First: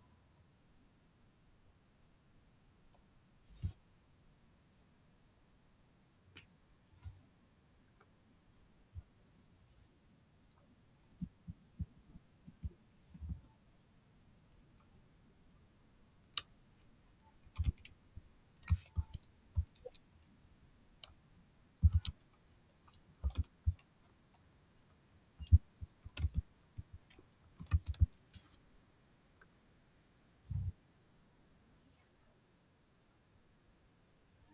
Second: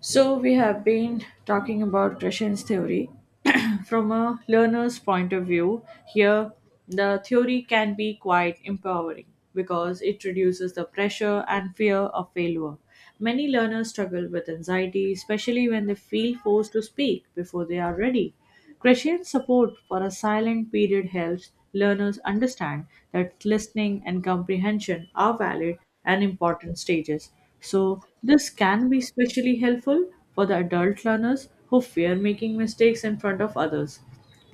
So, we have been talking about Gresham's theory. From a learner's point of view, here the theory can be quite empowering because it reduces the pressure and fear of failure. Many learners struggle with anxiety, especially when they feel forced to speak before they are ready. Crescent support for a silent period helps learners understand that listening and comprehension are valid and important stages. So, this can be especially helpful for the adult learners who fear making mistakes in front of others.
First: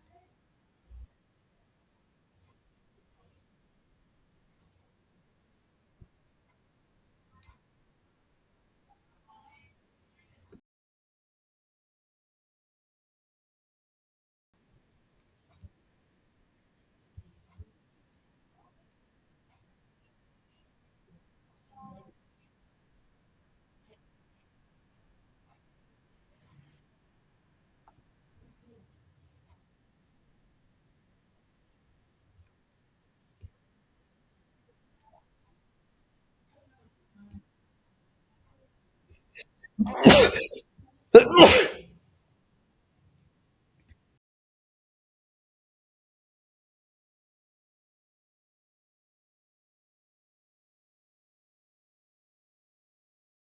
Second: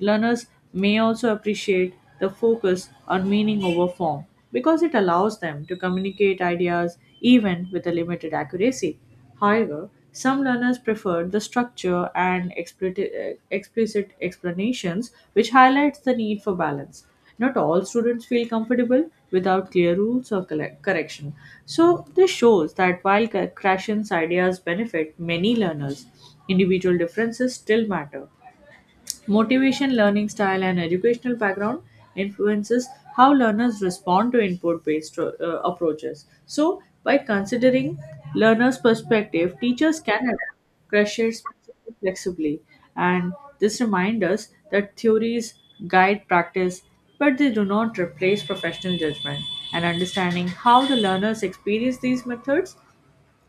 Learners may also appreciate the focus on meaning over form because it allows them to communicate ideas even with a limited accuracy. However, some learners prefer the structure and explicit explanations, which highlights the need for balance. Not all students feel comfortable without clear rules or correction. So, this shows that while Krashen's ideas benefit many learners, individual differences still matter. Motivation, learning style, and educational background influences how learners respond to input-based approaches. So, by considering learners' perspective, teachers can adapt pressures flexibly, and this reminds us that theories guide practice, but they do not replace professional judgment. And understanding how the learners experience these methods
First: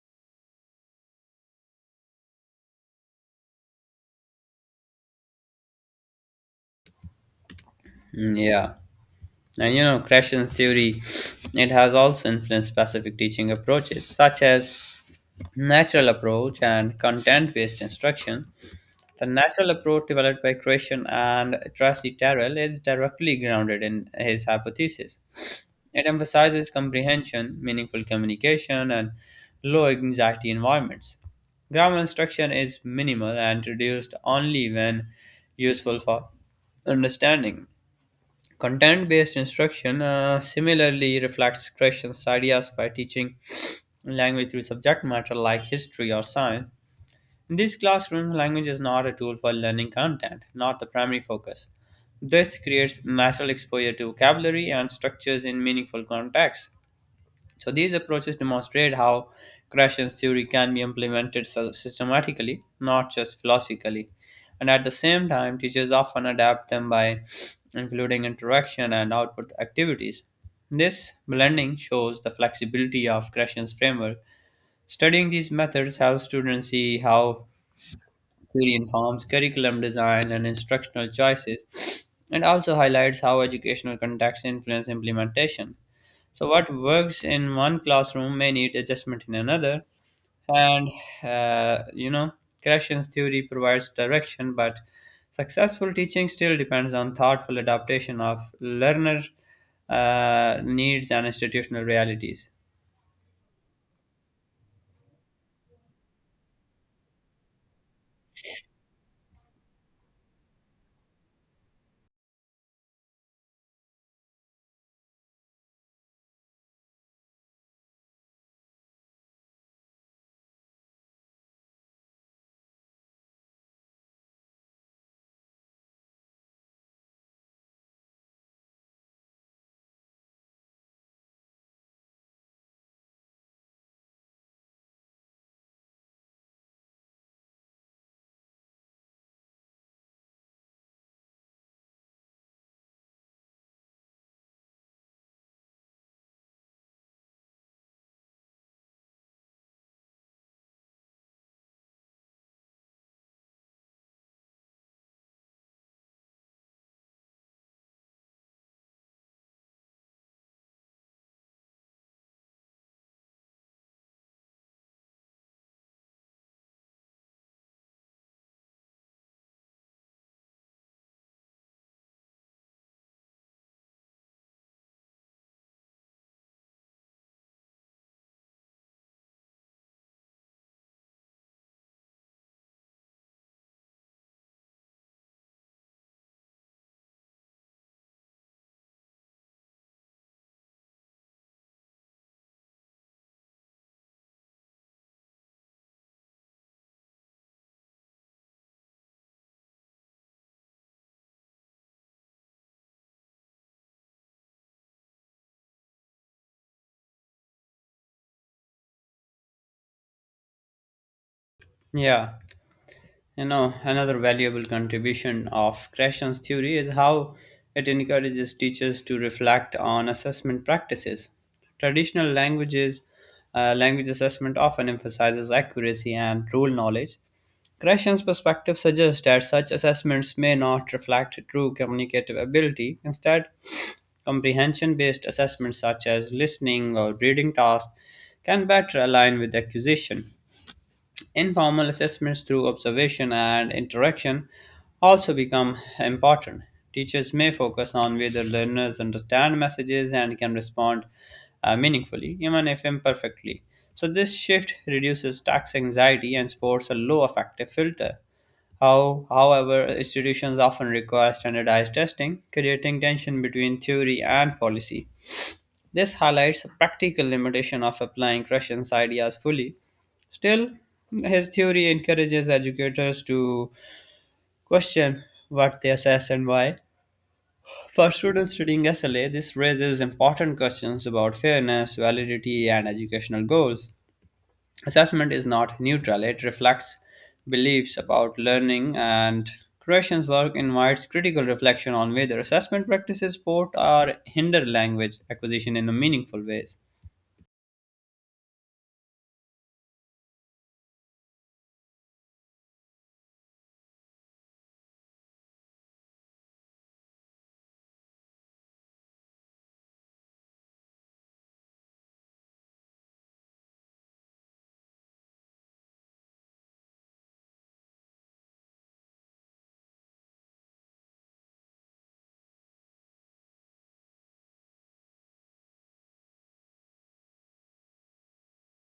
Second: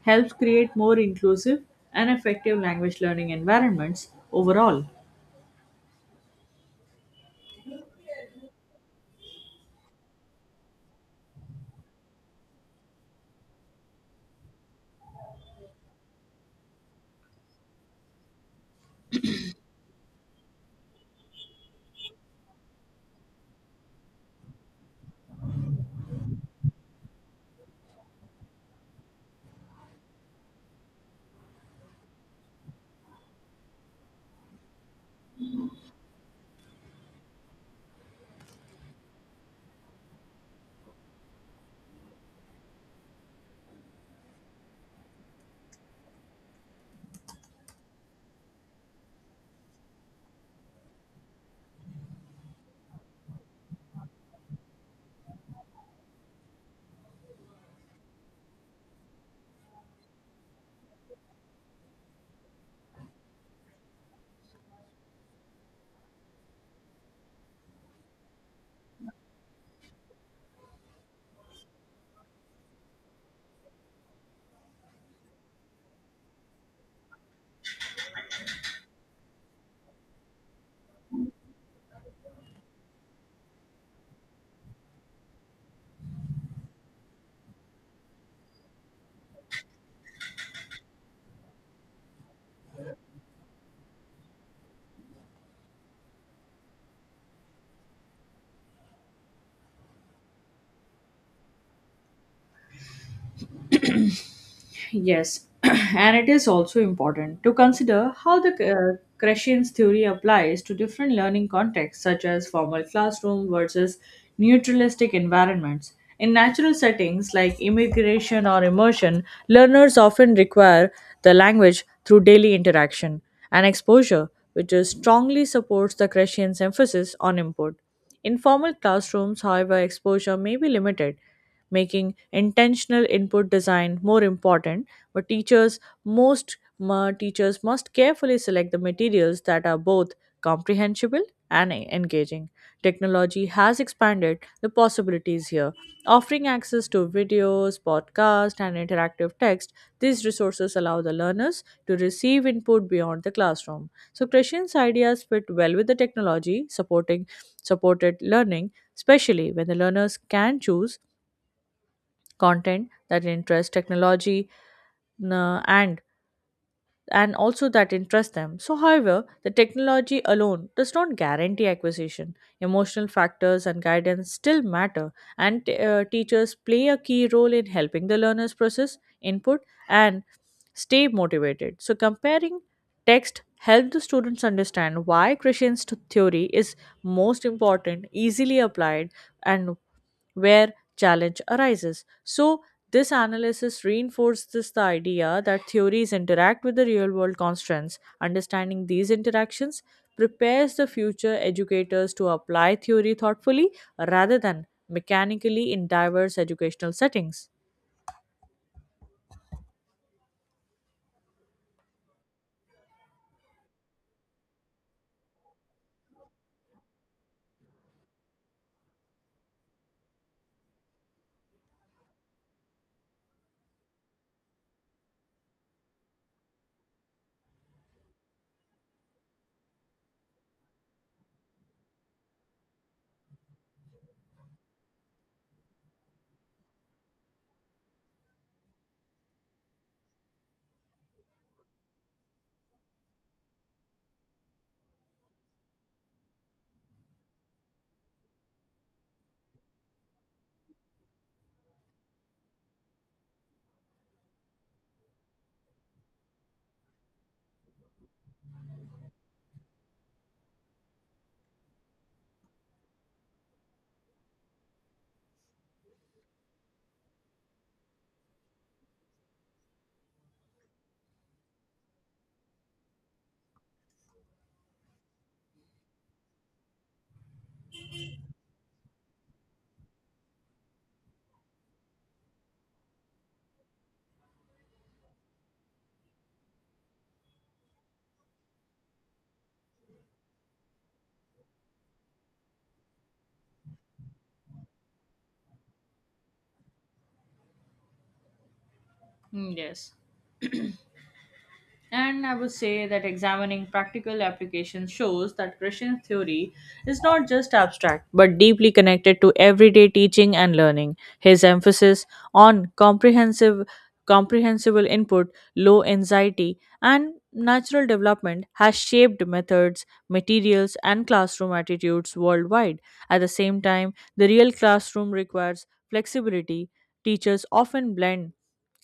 helps create more inclusive and effective language learning environments overall. Mm, Yeah, creation theory, it has also influenced specific teaching approaches such as natural approach and content-based instruction. The natural approach developed by Creation and Tracy Terrell is directly grounded in his hypothesis. It emphasizes comprehension, meaningful communication, and low anxiety environments. Grammar instruction is minimal and reduced only when useful for understanding. Content based instruction similarly reflects Christian's ideas by teaching language through subject matter like history or science. In these classrooms, language is not a tool for learning content, not the primary focus. This creates natural exposure to vocabulary and structures in meaningful contexts. So these approaches demonstrate how Krashen's theory can be implemented systematically, not just philosophically, and at the same time, teachers often adapt them by including interaction and output activities. This blending shows the flexibility of Krashen's framework. Studying these methods helps students see how theory informs curriculum design and instructional choices, and also highlights how educational contexts influence implementation. So, what works in one classroom may need adjustment in another, and uh, you know, Krashen's theory provides direction, but successful teaching still depends on thoughtful adaptation of learner needs and institutional realities. Yes, and it is also important to consider how the Kratian's theory applies to different learning contexts, such as formal classroom versus neutralistic environments. In natural settings like immigration or immersion, learners often require the language through daily interaction and exposure, which is strongly supports the Kratian's emphasis on input. In formal classrooms, however, exposure may be limited, making intentional input design more important, but teachers must carefully select the materials that are both comprehensible and engaging. Technology has expanded the possibilities here, offering access to videos, podcasts, and interactive text. These resources allow the learners to receive input beyond the classroom. So Christian's ideas fit well with the technology supporting supported learning, especially when the learners can choose content that interests technology n- and also that interest them. So however, the technology alone does not guarantee acquisition. Emotional factors and guidance still matter, and teachers play a key role in helping the learners process input and stay motivated. So comparing text help the students understand why Christian's theory is most important, easily applied, and where challenge arises. So, this analysis reinforces the idea that theories interact with the real world constraints. Understanding these interactions prepares the future educators to apply theory thoughtfully rather than mechanically in diverse educational settings. Yeah. You know, another valuable contribution of Krashen's theory is how it encourages teachers to reflect on assessment practices. Traditional languages, language assessment often emphasizes accuracy and rule knowledge. Krashen's perspective suggests that such assessments may not reflect true communicative ability. Instead, comprehension based assessments such as listening or reading tasks can better align with acquisition. Informal assessments through observation and interaction also become important. Teachers may focus on whether learners understand messages and can respond meaningfully, even if imperfectly. So, this shift reduces tax anxiety and supports a low affective filter. However, institutions often require standardized testing, creating tension between theory and policy. This highlights the practical limitation of applying Krashen's ideas fully. Still, his theory encourages educators to question what they assess and why. For students studying SLA, this raises important questions about fairness, validity, and educational goals. Assessment is not neutral, it reflects beliefs about learning, and Croatian's work invites critical reflection on whether assessment practices support or hinder language acquisition in a meaningful ways. Mm, yes. And I would say that examining practical applications shows that Christian theory is not just abstract but deeply connected to everyday teaching and learning. His emphasis on comprehensive comprehensible input, low anxiety, and natural development has shaped methods, materials, and classroom attitudes worldwide. At the same time, the real classroom requires flexibility. Teachers often blend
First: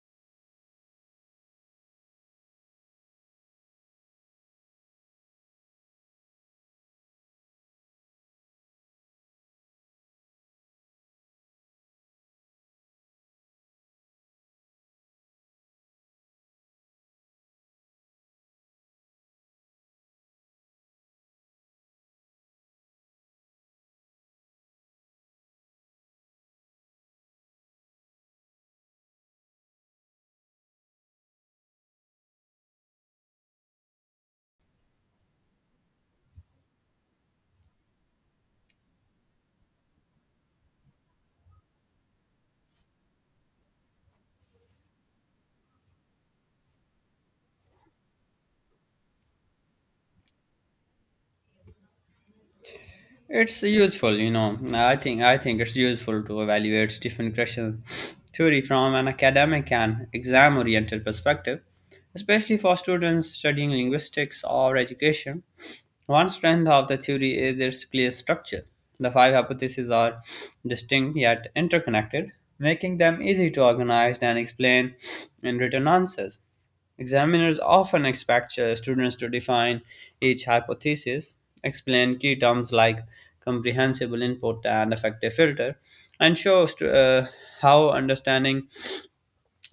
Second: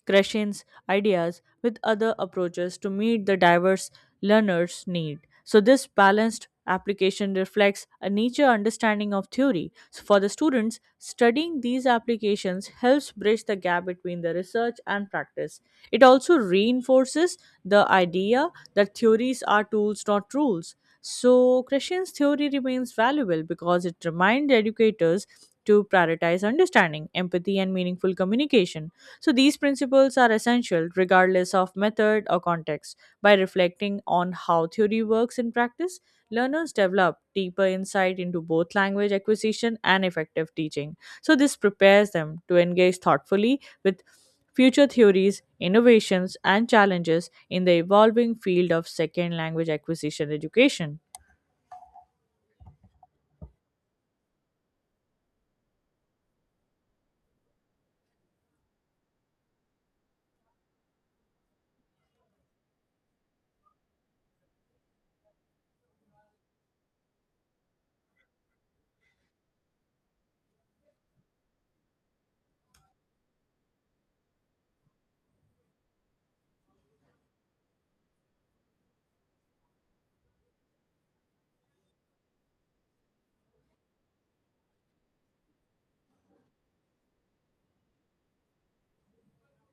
Krashen's ideas with other approaches to meet the diverse learners' need. So this balanced application reflects a nature understanding of theory. So for the students, studying these applications helps bridge the gap between the research and practice. It also reinforces the idea that theories are tools, not rules. So Krashen's theory remains valuable because it reminds educators to prioritize understanding, empathy, and meaningful communication. So these principles are essential regardless of method or context. By reflecting on how theory works in practice, learners develop deeper insight into both language acquisition and effective teaching. So this prepares them to engage thoughtfully with future theories, innovations, and challenges in the evolving field of second language acquisition education. It's useful, you know. I think it's useful to evaluate Stephen Krishna's theory from an academic and exam-oriented perspective, especially for students studying linguistics or education. One strength of the theory is its clear structure. The five hypotheses are distinct yet interconnected, making them easy to organize and explain in written answers. Examiners often expect students to define each hypothesis, explain key terms like comprehensible input and effective filter, and show how understanding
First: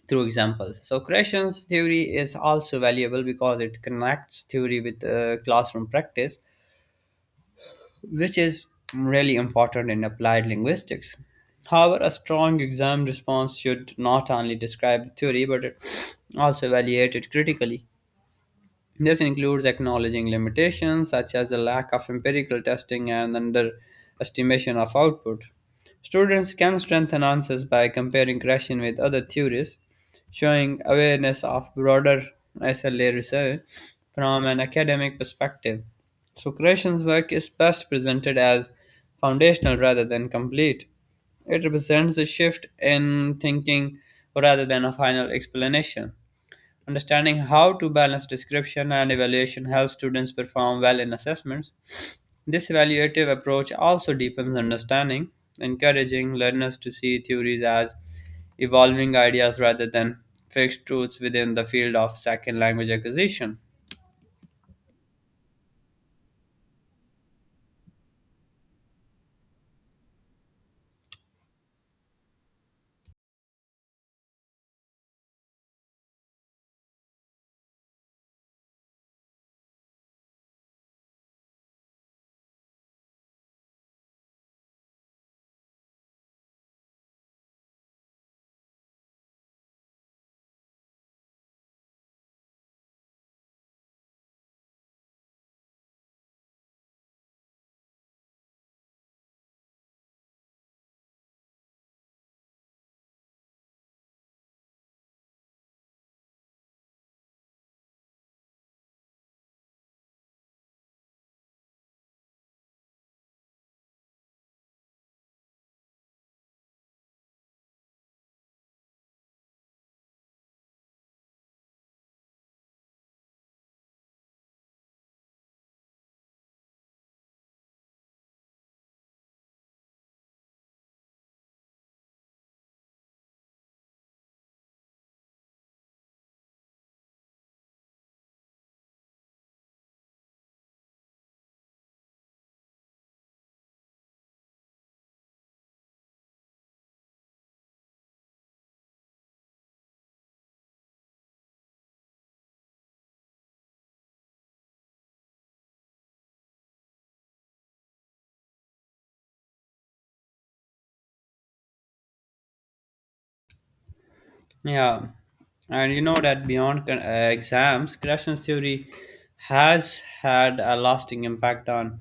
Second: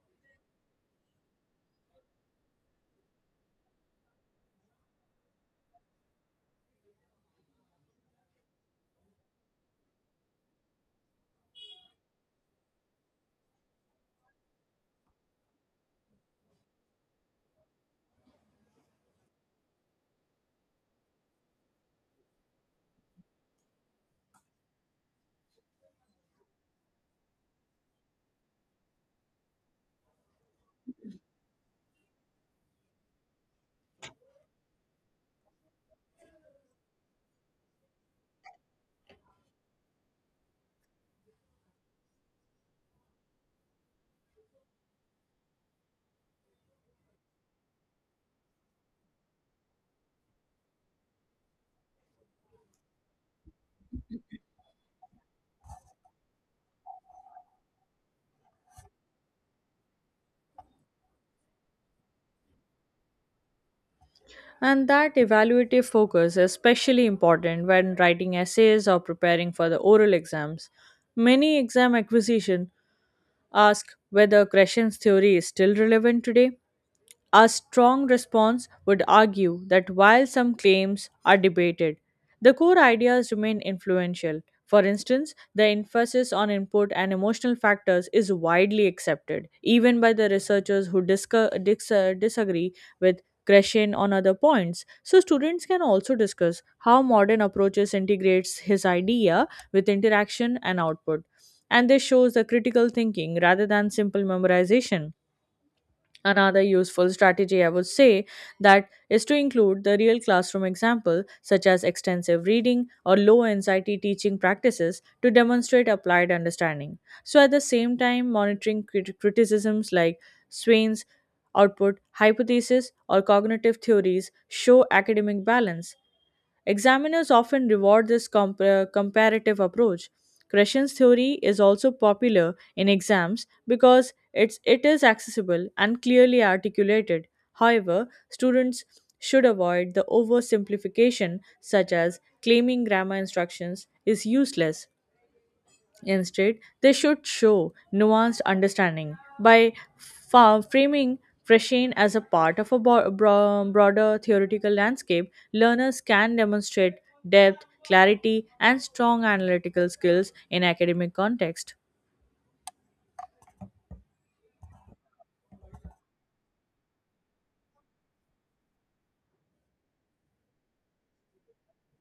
through examples. So, Creation's theory is also valuable because it connects theory with classroom practice, which is really important in applied linguistics. However, a strong exam response should not only describe the theory but it also evaluate it critically. This includes acknowledging limitations such as the lack of empirical testing and underestimation of output. Students can strengthen answers by comparing Krashen with other theories, showing awareness of broader SLA research from an academic perspective. So, Krashen's work is best presented as foundational rather than complete. It represents a shift in thinking rather than a final explanation. Understanding how to balance description and evaluation helps students perform well in assessments. This evaluative approach also deepens understanding, encouraging learners to see theories as evolving ideas rather than fixed truths within the field of second language acquisition. And that evaluative focus is especially important when writing essays or preparing for the oral exams. Many exam acquisition ask whether Gresham's theory is still relevant today. A strong response would argue that while some claims are debated, the core ideas remain influential. For instance, the emphasis on input and emotional factors is widely accepted, even by the researchers who disagree with Kreshin on other points. So, students can also discuss how modern approaches integrates his idea with interaction and output. And this shows the critical thinking rather than simple memorization. Another useful strategy, I would say, that is to include the real classroom example such as extensive reading or low anxiety teaching practices to demonstrate applied understanding. So at the same time, monitoring criticisms like Swain's output hypothesis or cognitive theories show academic balance. Examiners often reward this comparative approach. Kreshna's theory is also popular in exams because it is accessible and clearly articulated. However, students should avoid the oversimplification, such as claiming grammar instructions is useless. Instead, they should show nuanced understanding by framing Freshin as a part of a broader theoretical landscape. Learners can demonstrate depth, clarity, and strong analytical skills in academic context. Yeah, and you know that beyond exams, Gratian's theory has had a lasting impact on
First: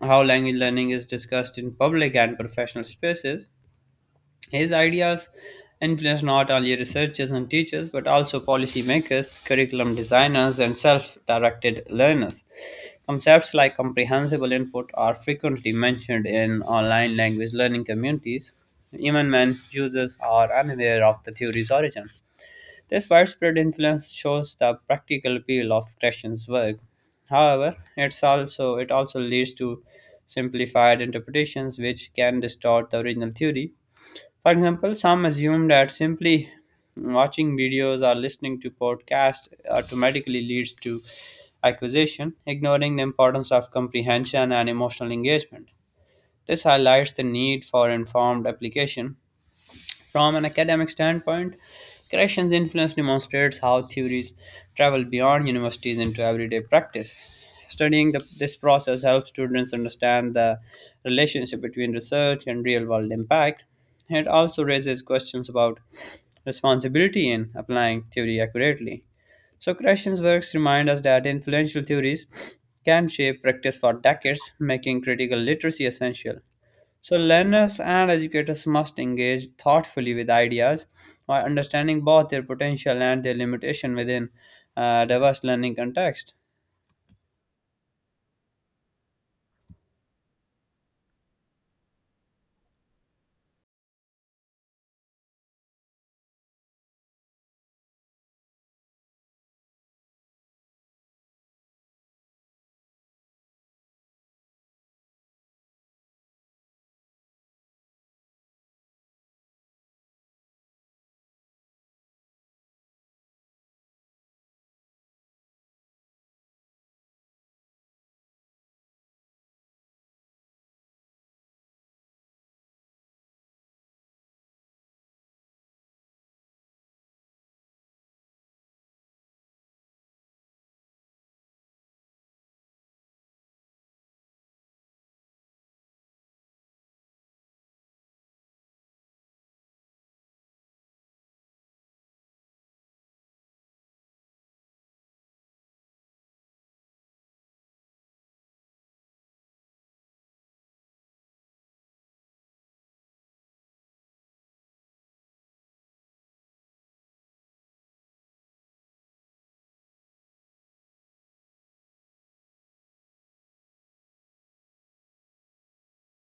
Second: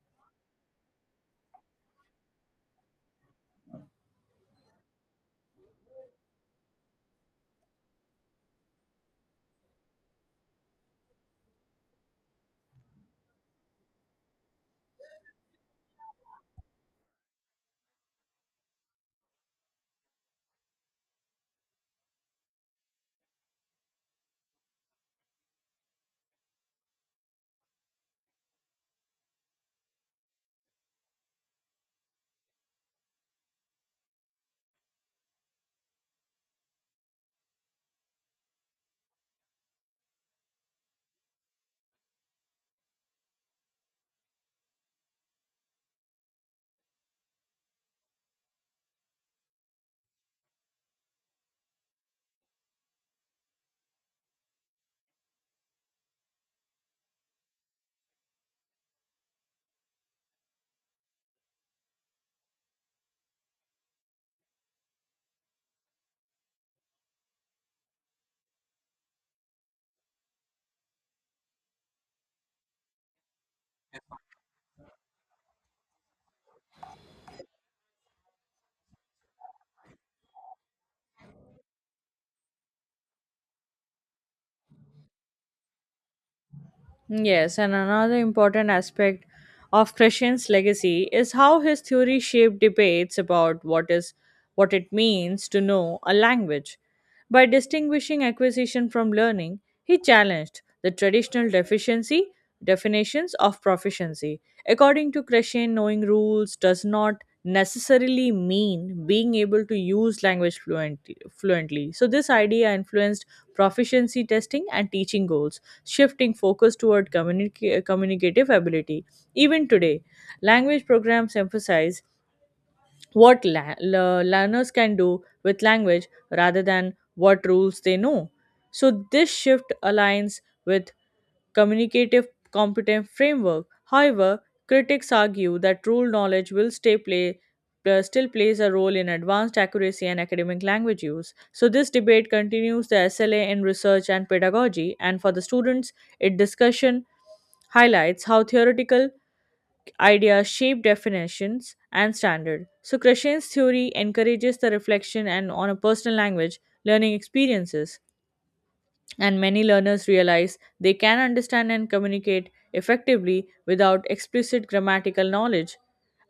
how language learning is discussed in public and professional spaces. His ideas influenced not only researchers and teachers, but also policymakers, curriculum designers, and self directed learners. Concepts like comprehensible input are frequently mentioned in online language learning communities, even when users are unaware of the theory's origin. This widespread influence shows the practical appeal of Krashen's work. However, it also leads to simplified interpretations which can distort the original theory. For example, some assume that simply watching videos or listening to podcasts automatically leads to acquisition, ignoring the importance of comprehension and emotional engagement. This highlights the need for informed application from an academic standpoint. Krashen's influence demonstrates how theories travel beyond universities into everyday practice. Studying this process helps students understand the relationship between research and real world impact. It also raises questions about responsibility in applying theory accurately. So, Krashen's works remind us that influential theories can shape practice for decades, making critical literacy essential. So, learners and educators must engage thoughtfully with ideas while understanding both their potential and their limitation within a diverse learning context. Yes, and another important aspect of Christian's legacy is how his theory shaped debates about what it means to know a language. By distinguishing acquisition from learning, he challenged the traditional deficiency definitions of proficiency. According to Christian, knowing rules does not necessarily mean being able to use language fluently. So this idea influenced proficiency testing and teaching goals, shifting focus toward communicative ability. Even today, language programs emphasize what learners can do with language rather than what rules they know. So, this shift aligns with communicative competent framework. However, critics argue that rule knowledge will stay play still plays a role in advanced accuracy and academic language use. So this debate continues the SLA in research and pedagogy, and for the students, it discussion highlights how theoretical ideas shape definitions and standard. So Krishan's theory encourages the reflection and on a personal language learning experiences, and many learners realize they can understand and communicate effectively without explicit grammatical knowledge.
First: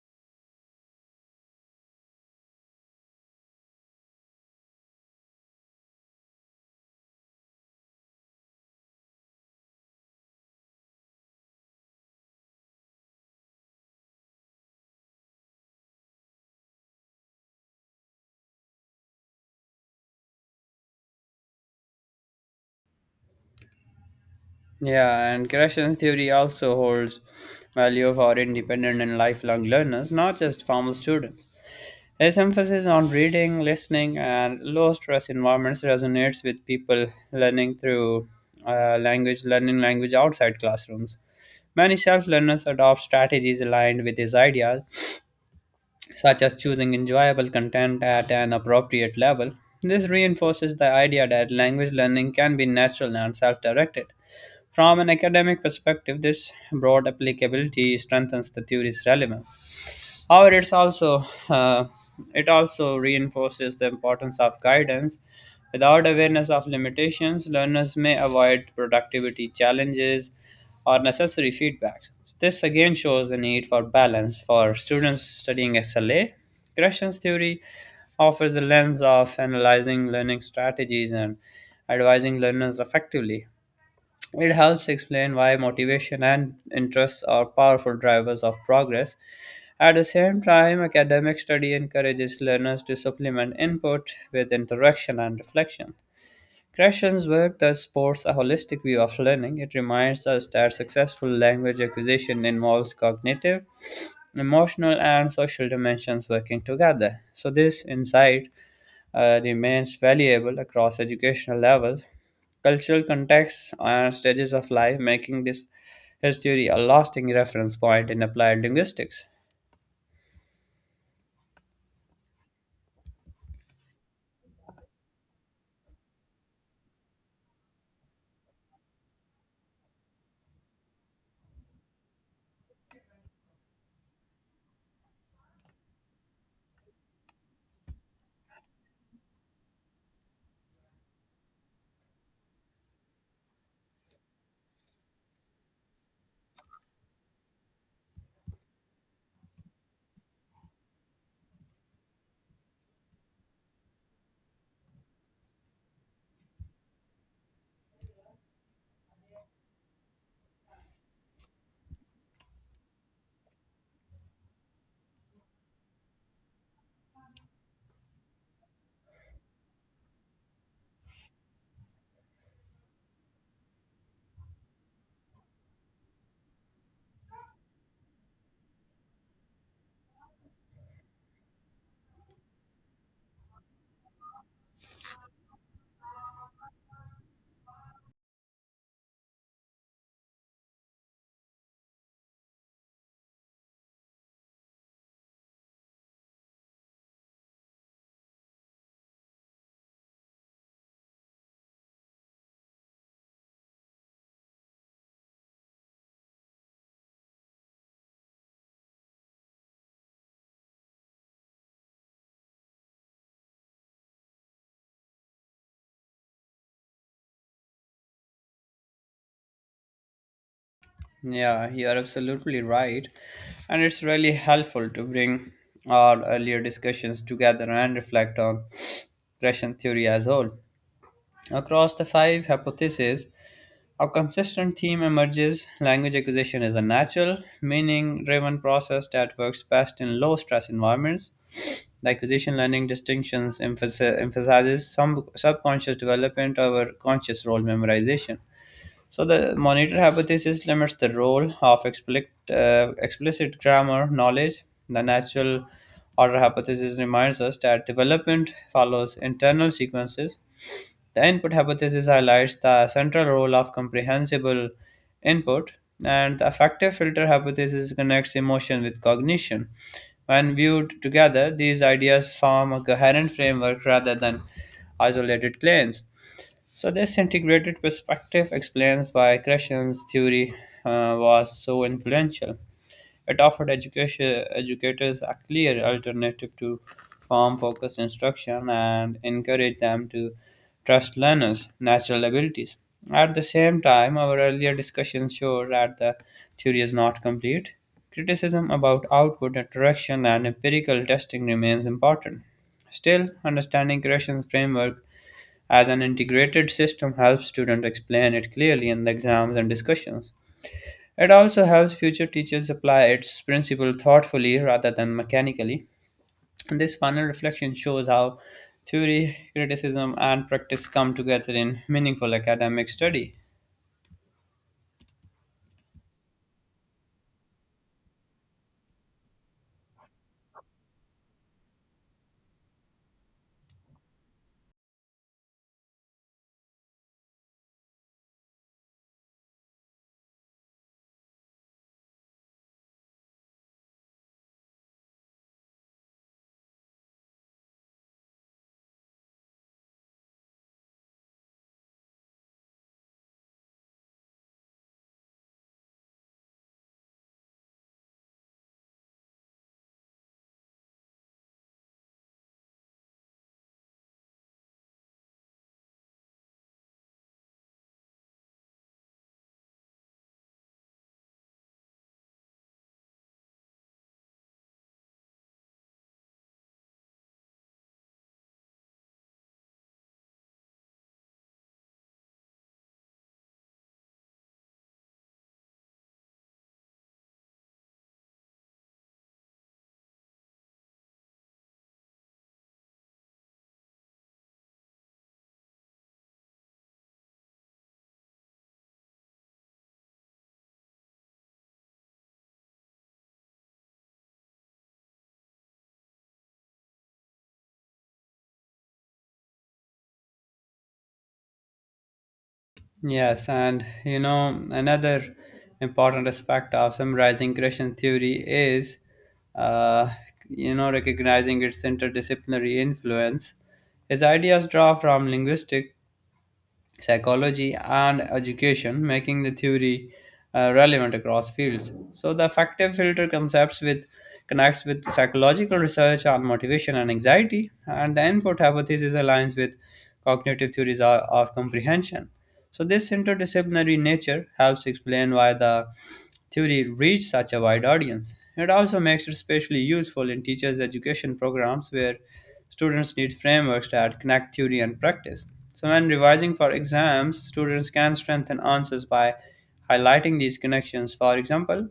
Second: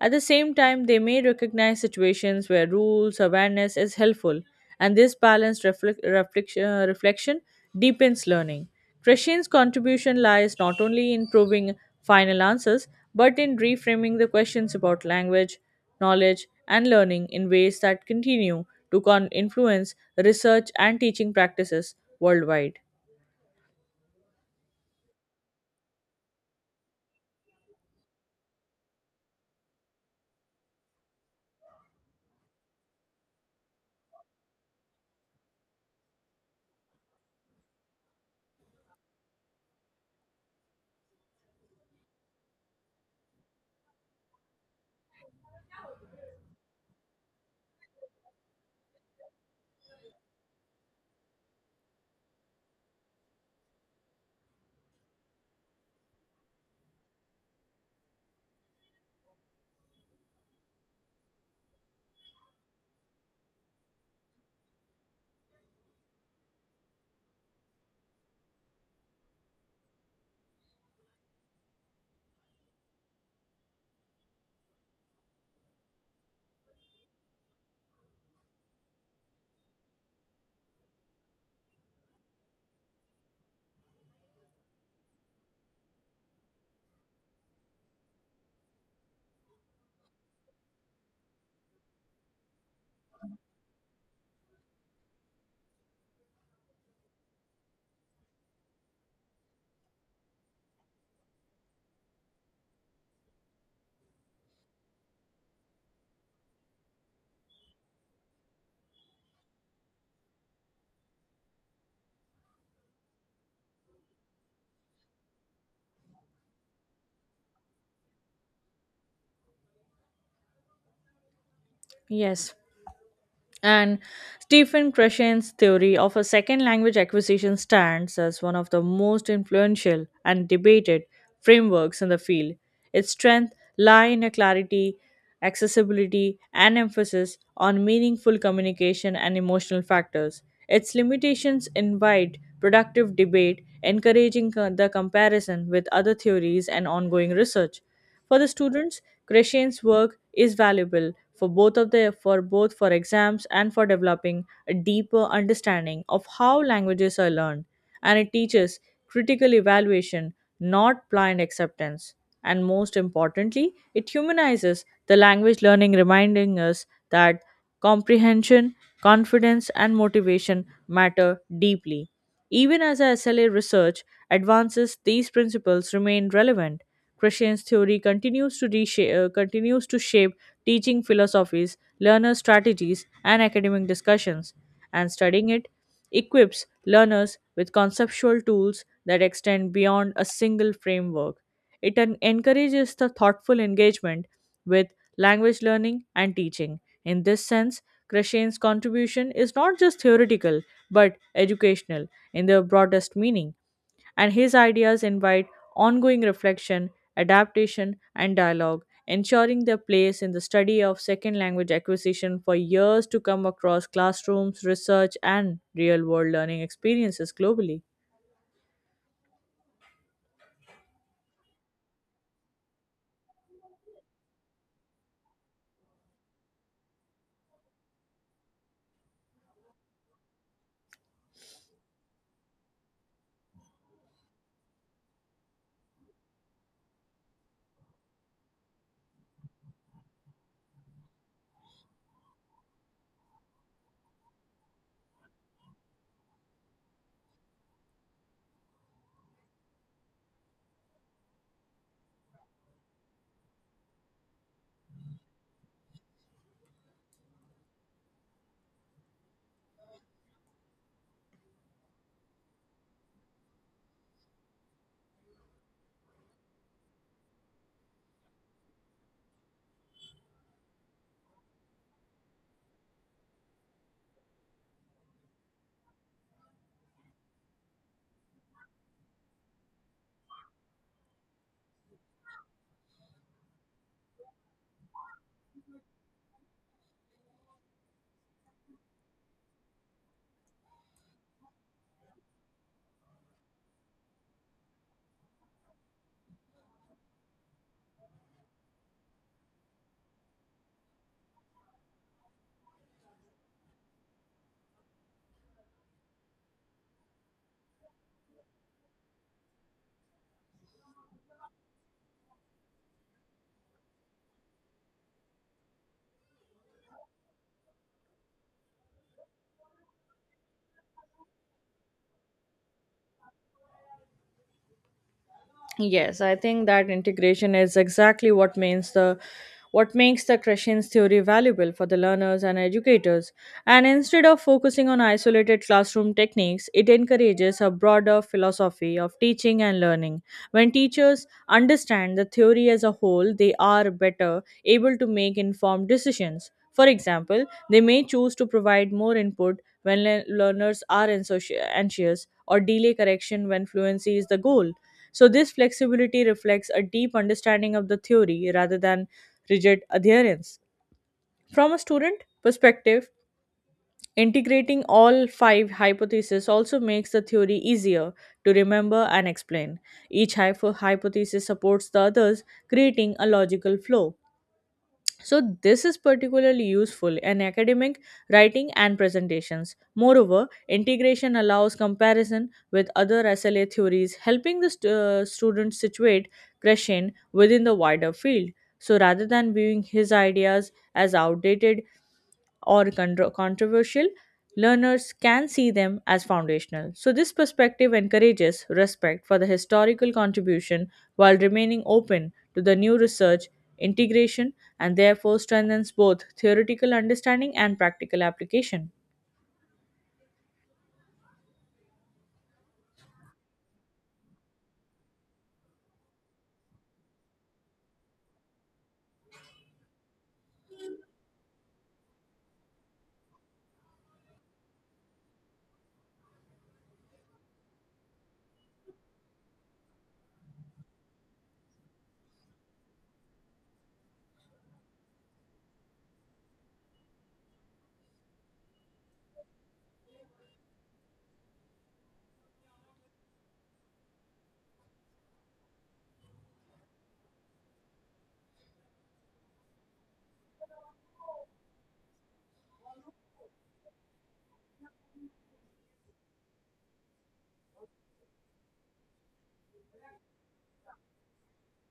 At the same time, they may recognize situations where rules awareness is helpful, and this balanced reflection deepens learning. Krishin's contribution lies not only in proving final answers but in reframing the questions about language, knowledge, and learning in ways that continue to influence research and teaching practices worldwide. Yeah, and Gratian's theory also holds value for independent and lifelong learners, not just formal students. His emphasis on reading, listening, and low stress environments resonates with people learning through learning language outside classrooms. Many self learners adopt strategies aligned with his ideas, such as choosing enjoyable content at an appropriate level. This reinforces the idea that language learning can be natural and self directed. From an academic perspective, this broad applicability strengthens the theory's relevance. However, it also reinforces the importance of guidance. Without awareness of limitations, learners may avoid productivity challenges or necessary feedbacks. This again shows the need for balance for students studying SLA. Gresham's theory offers a lens of analyzing learning strategies and advising learners effectively. It helps explain why motivation and interests are powerful drivers of progress. At the same time, academic study encourages learners to supplement input with interaction and reflection. Krashen's work thus supports a holistic view of learning. It reminds us that successful language acquisition involves cognitive, emotional, and social dimensions working together. So, this insight remains valuable across educational levels, cultural contexts, and stages of life, making this his theory a lasting reference point in applied linguistics. Yes. And Stephen Krashen's theory of a second language acquisition stands as one of the most influential and debated frameworks in the field. Its strength lie in a clarity, accessibility, and emphasis on meaningful communication and emotional factors. Its limitations invite productive debate, encouraging the comparison with other theories and ongoing research. For the students, Krishan's work is valuable for both for exams and for developing a deeper understanding of how languages are learned, and it teaches critical evaluation, not blind acceptance. And most importantly, it humanizes the language learning, reminding us that comprehension, confidence, and motivation matter deeply. Even as our SLA research advances, these principles remain relevant. Christian's theory continues to shape teaching philosophies, learner strategies, and academic discussions, and studying it equips learners with conceptual tools that extend beyond a single framework. It encourages the thoughtful engagement with language learning and teaching. In this sense, Krashen's contribution is not just theoretical but educational in the broadest meaning, and his ideas invite ongoing reflection, adaptation, and dialogue, ensuring their place in the study of second language acquisition for years to come across classrooms, research, and real world learning experiences globally. Yeah, you are absolutely right. And it's really helpful to bring our earlier discussions together and reflect on regression theory as a whole. Across the five hypotheses, a consistent theme emerges: language acquisition is a natural, meaning driven process that works best in low stress environments. The acquisition learning distinctions emphasizes some subconscious development over conscious role memorization, so the monitor hypothesis limits the role of explicit grammar knowledge. The natural order hypothesis reminds us that development follows internal sequences. The input hypothesis highlights the central role of comprehensible input, and the affective filter hypothesis connects emotion with cognition. When viewed together, these ideas form a coherent framework rather than isolated claims. So this integrated perspective explains why Gresham's theory was so influential. It offered education educators a clear alternative to form-focused instruction and encouraged them to trust learners' natural abilities. At the same time, our earlier discussions show that the theory is not complete. Criticism about output interaction and empirical testing remains important. Still, understanding Gresham's framework as an integrated system helps students explain it clearly in the exams and discussions. It also helps future teachers apply its principle thoughtfully rather than mechanically. This final reflection shows how theory, criticism, and practice come together in meaningful academic study. Yes, I think that integration is exactly what makes the Krashen's theory valuable for the learners and educators. And instead of focusing on isolated classroom techniques, it encourages a broader philosophy of teaching and learning. When teachers understand the theory as a whole, they are better able to make informed decisions. For example, they may choose to provide more input when learners are anxious, or delay correction when fluency is the goal. So, this flexibility reflects a deep understanding of the theory rather than rigid adherence. From a student perspective, integrating all five hypotheses also makes the theory easier to remember and explain. Each hypothesis supports the others, creating a logical flow. So, this is particularly useful in academic writing and presentations. Moreover, integration allows comparison with other SLA theories, helping the student situate Krashen within the wider field. So, rather than viewing his ideas as outdated or controversial, learners can see them as foundational. So, this perspective encourages respect for the historical contribution while remaining open to the new research, integration, and therefore strengthens both theoretical understanding and practical application. Yes, and you know, another important aspect of summarizing Christian theory is, uh, recognizing its interdisciplinary influence. His ideas draw from linguistic psychology, and education, making the theory relevant across fields. So the effective filter concepts with connects with psychological research on motivation and anxiety, and the input hypothesis aligns with cognitive theories of comprehension. So this interdisciplinary nature helps explain why the theory reached such a wide audience. It also makes it especially useful in teachers' education programs where students need frameworks that connect theory and practice. So when revising for exams, students can strengthen answers by highlighting these connections. For example,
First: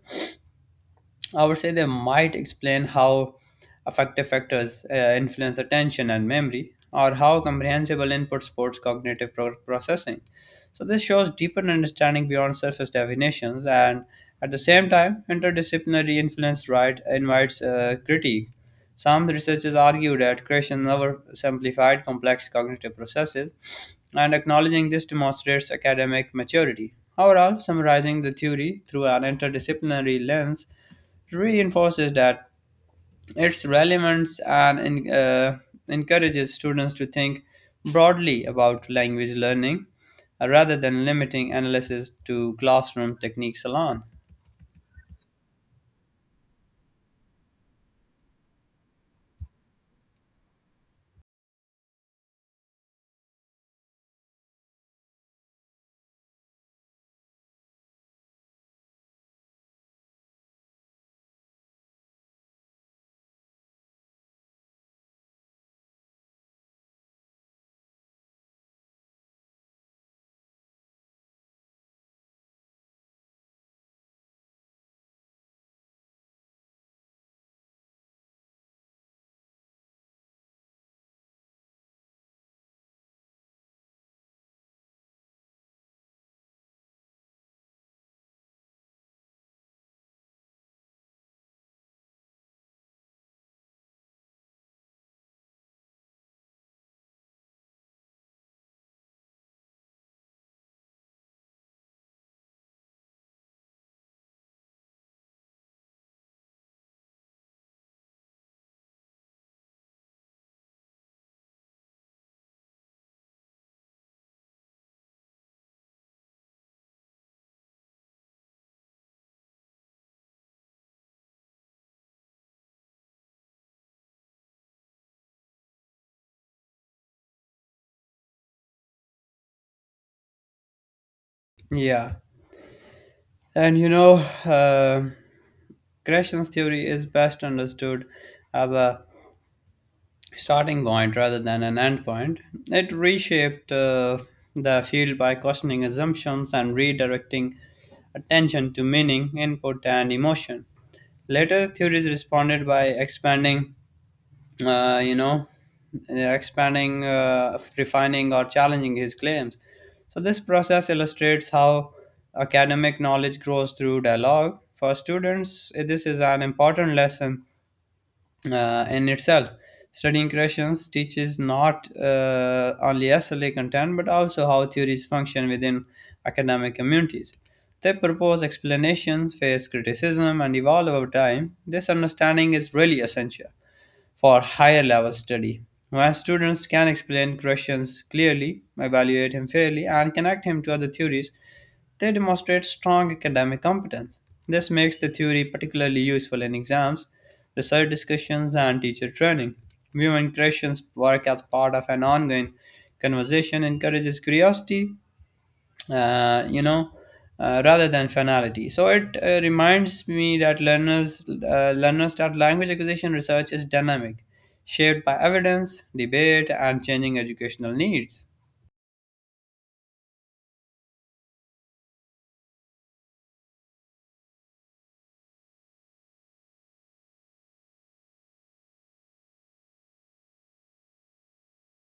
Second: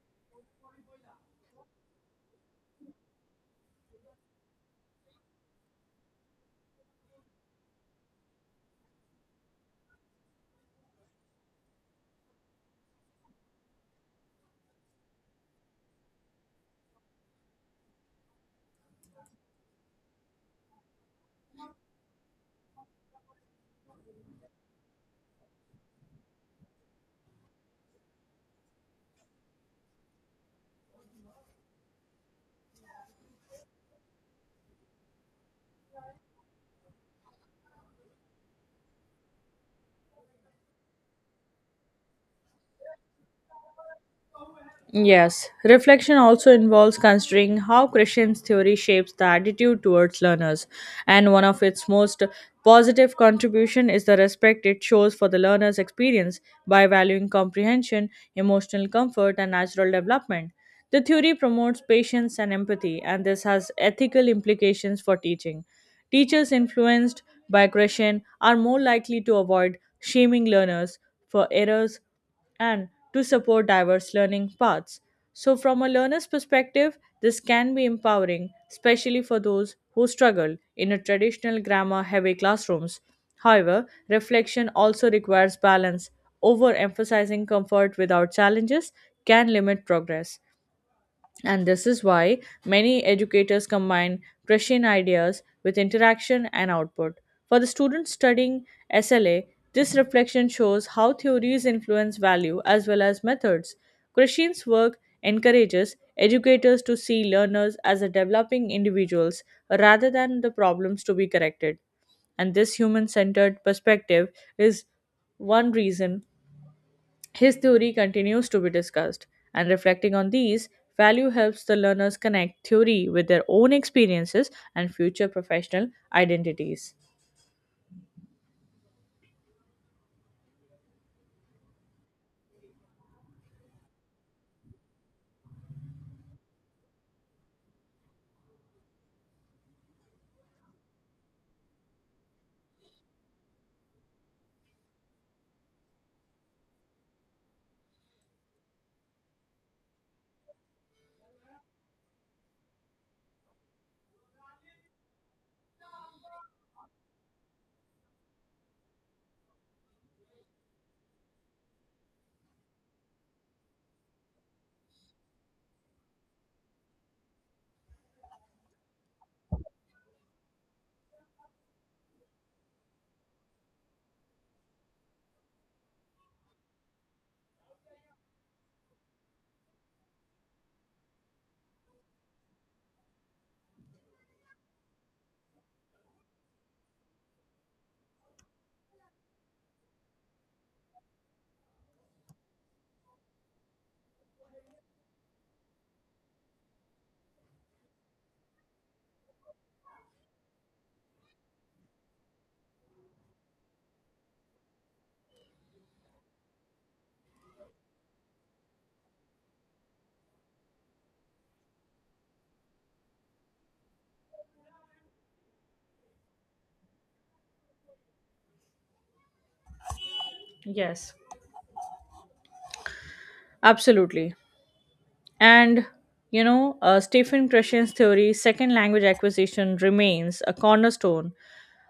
I would say they might explain how affective factors influence attention and memory, or how comprehensible input supports cognitive processing. So, this shows deeper understanding beyond surface definitions, and at the same time, interdisciplinary influence right invites critique. Some researchers argue that creation never simplified complex cognitive processes, and acknowledging this demonstrates academic maturity. Overall, summarizing the theory through an interdisciplinary lens reinforces that its relevance and encourages students to think broadly about language learning rather than limiting analysis to classroom techniques alone. Yes, reflection also involves considering how Christian's theory shapes the attitude towards learners, and one of its most positive contribution is the respect it shows for the learner's experience by valuing comprehension, emotional comfort, and natural development. The theory promotes patience and empathy, and this has ethical implications for teaching. Teachers influenced by Christian are more likely to avoid shaming learners for errors and to support diverse learning paths. So, from a learner's perspective, this can be empowering, especially for those who struggle in a traditional grammar heavy classrooms. However, reflection also requires balance. Overemphasizing comfort without challenges can limit progress. And this is why many educators combine Prussian ideas with interaction and output. For the students studying SLA, this reflection shows how theories influence value as well as methods. Krishin's work encourages educators to see learners as a developing individuals rather than the problems to be corrected. And this human centered perspective is one reason his theory continues to be discussed, and reflecting on these, value helps the learners connect theory with their own experiences and future professional identities. Yeah, and uh, Gresham's theory is best understood as a starting point rather than an end point. It reshaped the field by questioning assumptions and redirecting attention to meaning, input, and emotion. Later theories responded by uh, you know, expanding, refining, or challenging his claims. So, this process illustrates how academic knowledge grows through dialogue. For students, this is an important lesson in itself. Studying questions teaches not only SLA content but also how theories function within academic communities. They propose explanations, face criticism, and evolve over time. This understanding is really essential for higher level study. My students can explain questions clearly, evaluate him fairly, and connect him to other theories. They demonstrate strong academic competence. This makes the theory particularly useful in exams, research discussions, and teacher training. Viewing questions work as part of an ongoing conversation encourages curiosity uh, you know, rather than finality. So it reminds me that learners that language acquisition research is dynamic, shaped by evidence, debate, and changing educational needs. Yes. Absolutely. And Stephen Krashen's theory, second language acquisition, remains a cornerstone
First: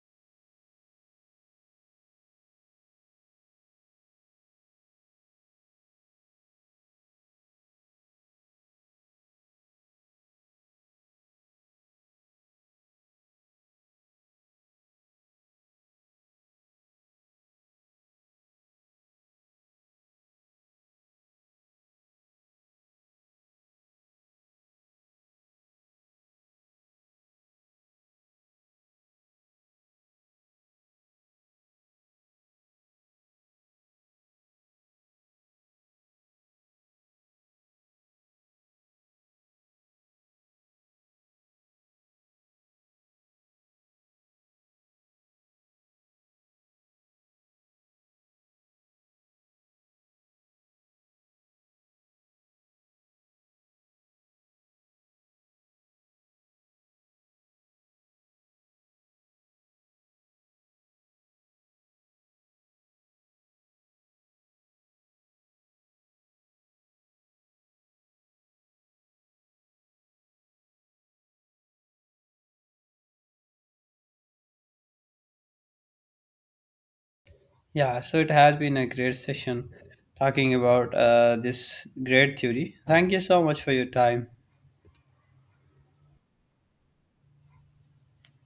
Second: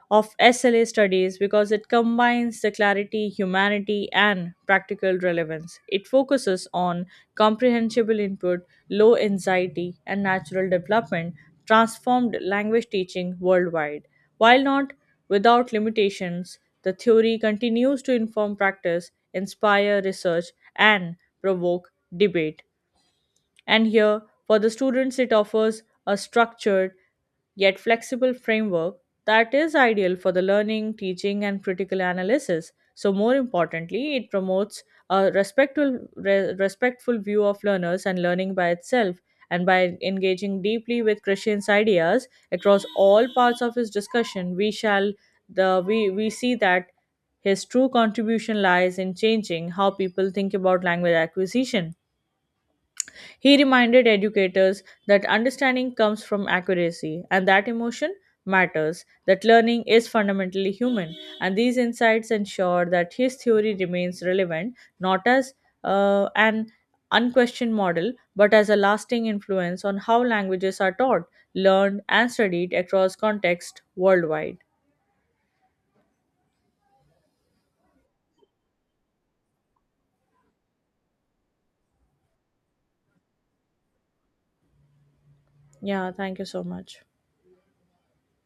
of SLA studies because it combines the clarity, humanity, and practical relevance. It focuses on comprehensible input, low anxiety, and natural development, transformed language teaching worldwide. While not without limitations, the theory continues to inform practice, inspire research, and provoke debate. And here, for the students, it offers a structured yet flexible framework that is ideal for the learning, teaching, and critical analysis. So, more importantly, it promotes a respectful view of learners and learning by itself. And by engaging deeply with Christian's ideas across all parts of his discussion, we shall the we see that his true contribution lies in changing how people think about language acquisition. He reminded educators that understanding comes from accuracy and that emotion matters, that learning is fundamentally human, and these insights ensure that his theory remains relevant not as an unquestioned model but as a lasting influence on how languages are taught, learned, and studied across context worldwide. Yeah, so it has been a great session talking about this great theory. Thank you so much for your time. Yeah, thank you so much.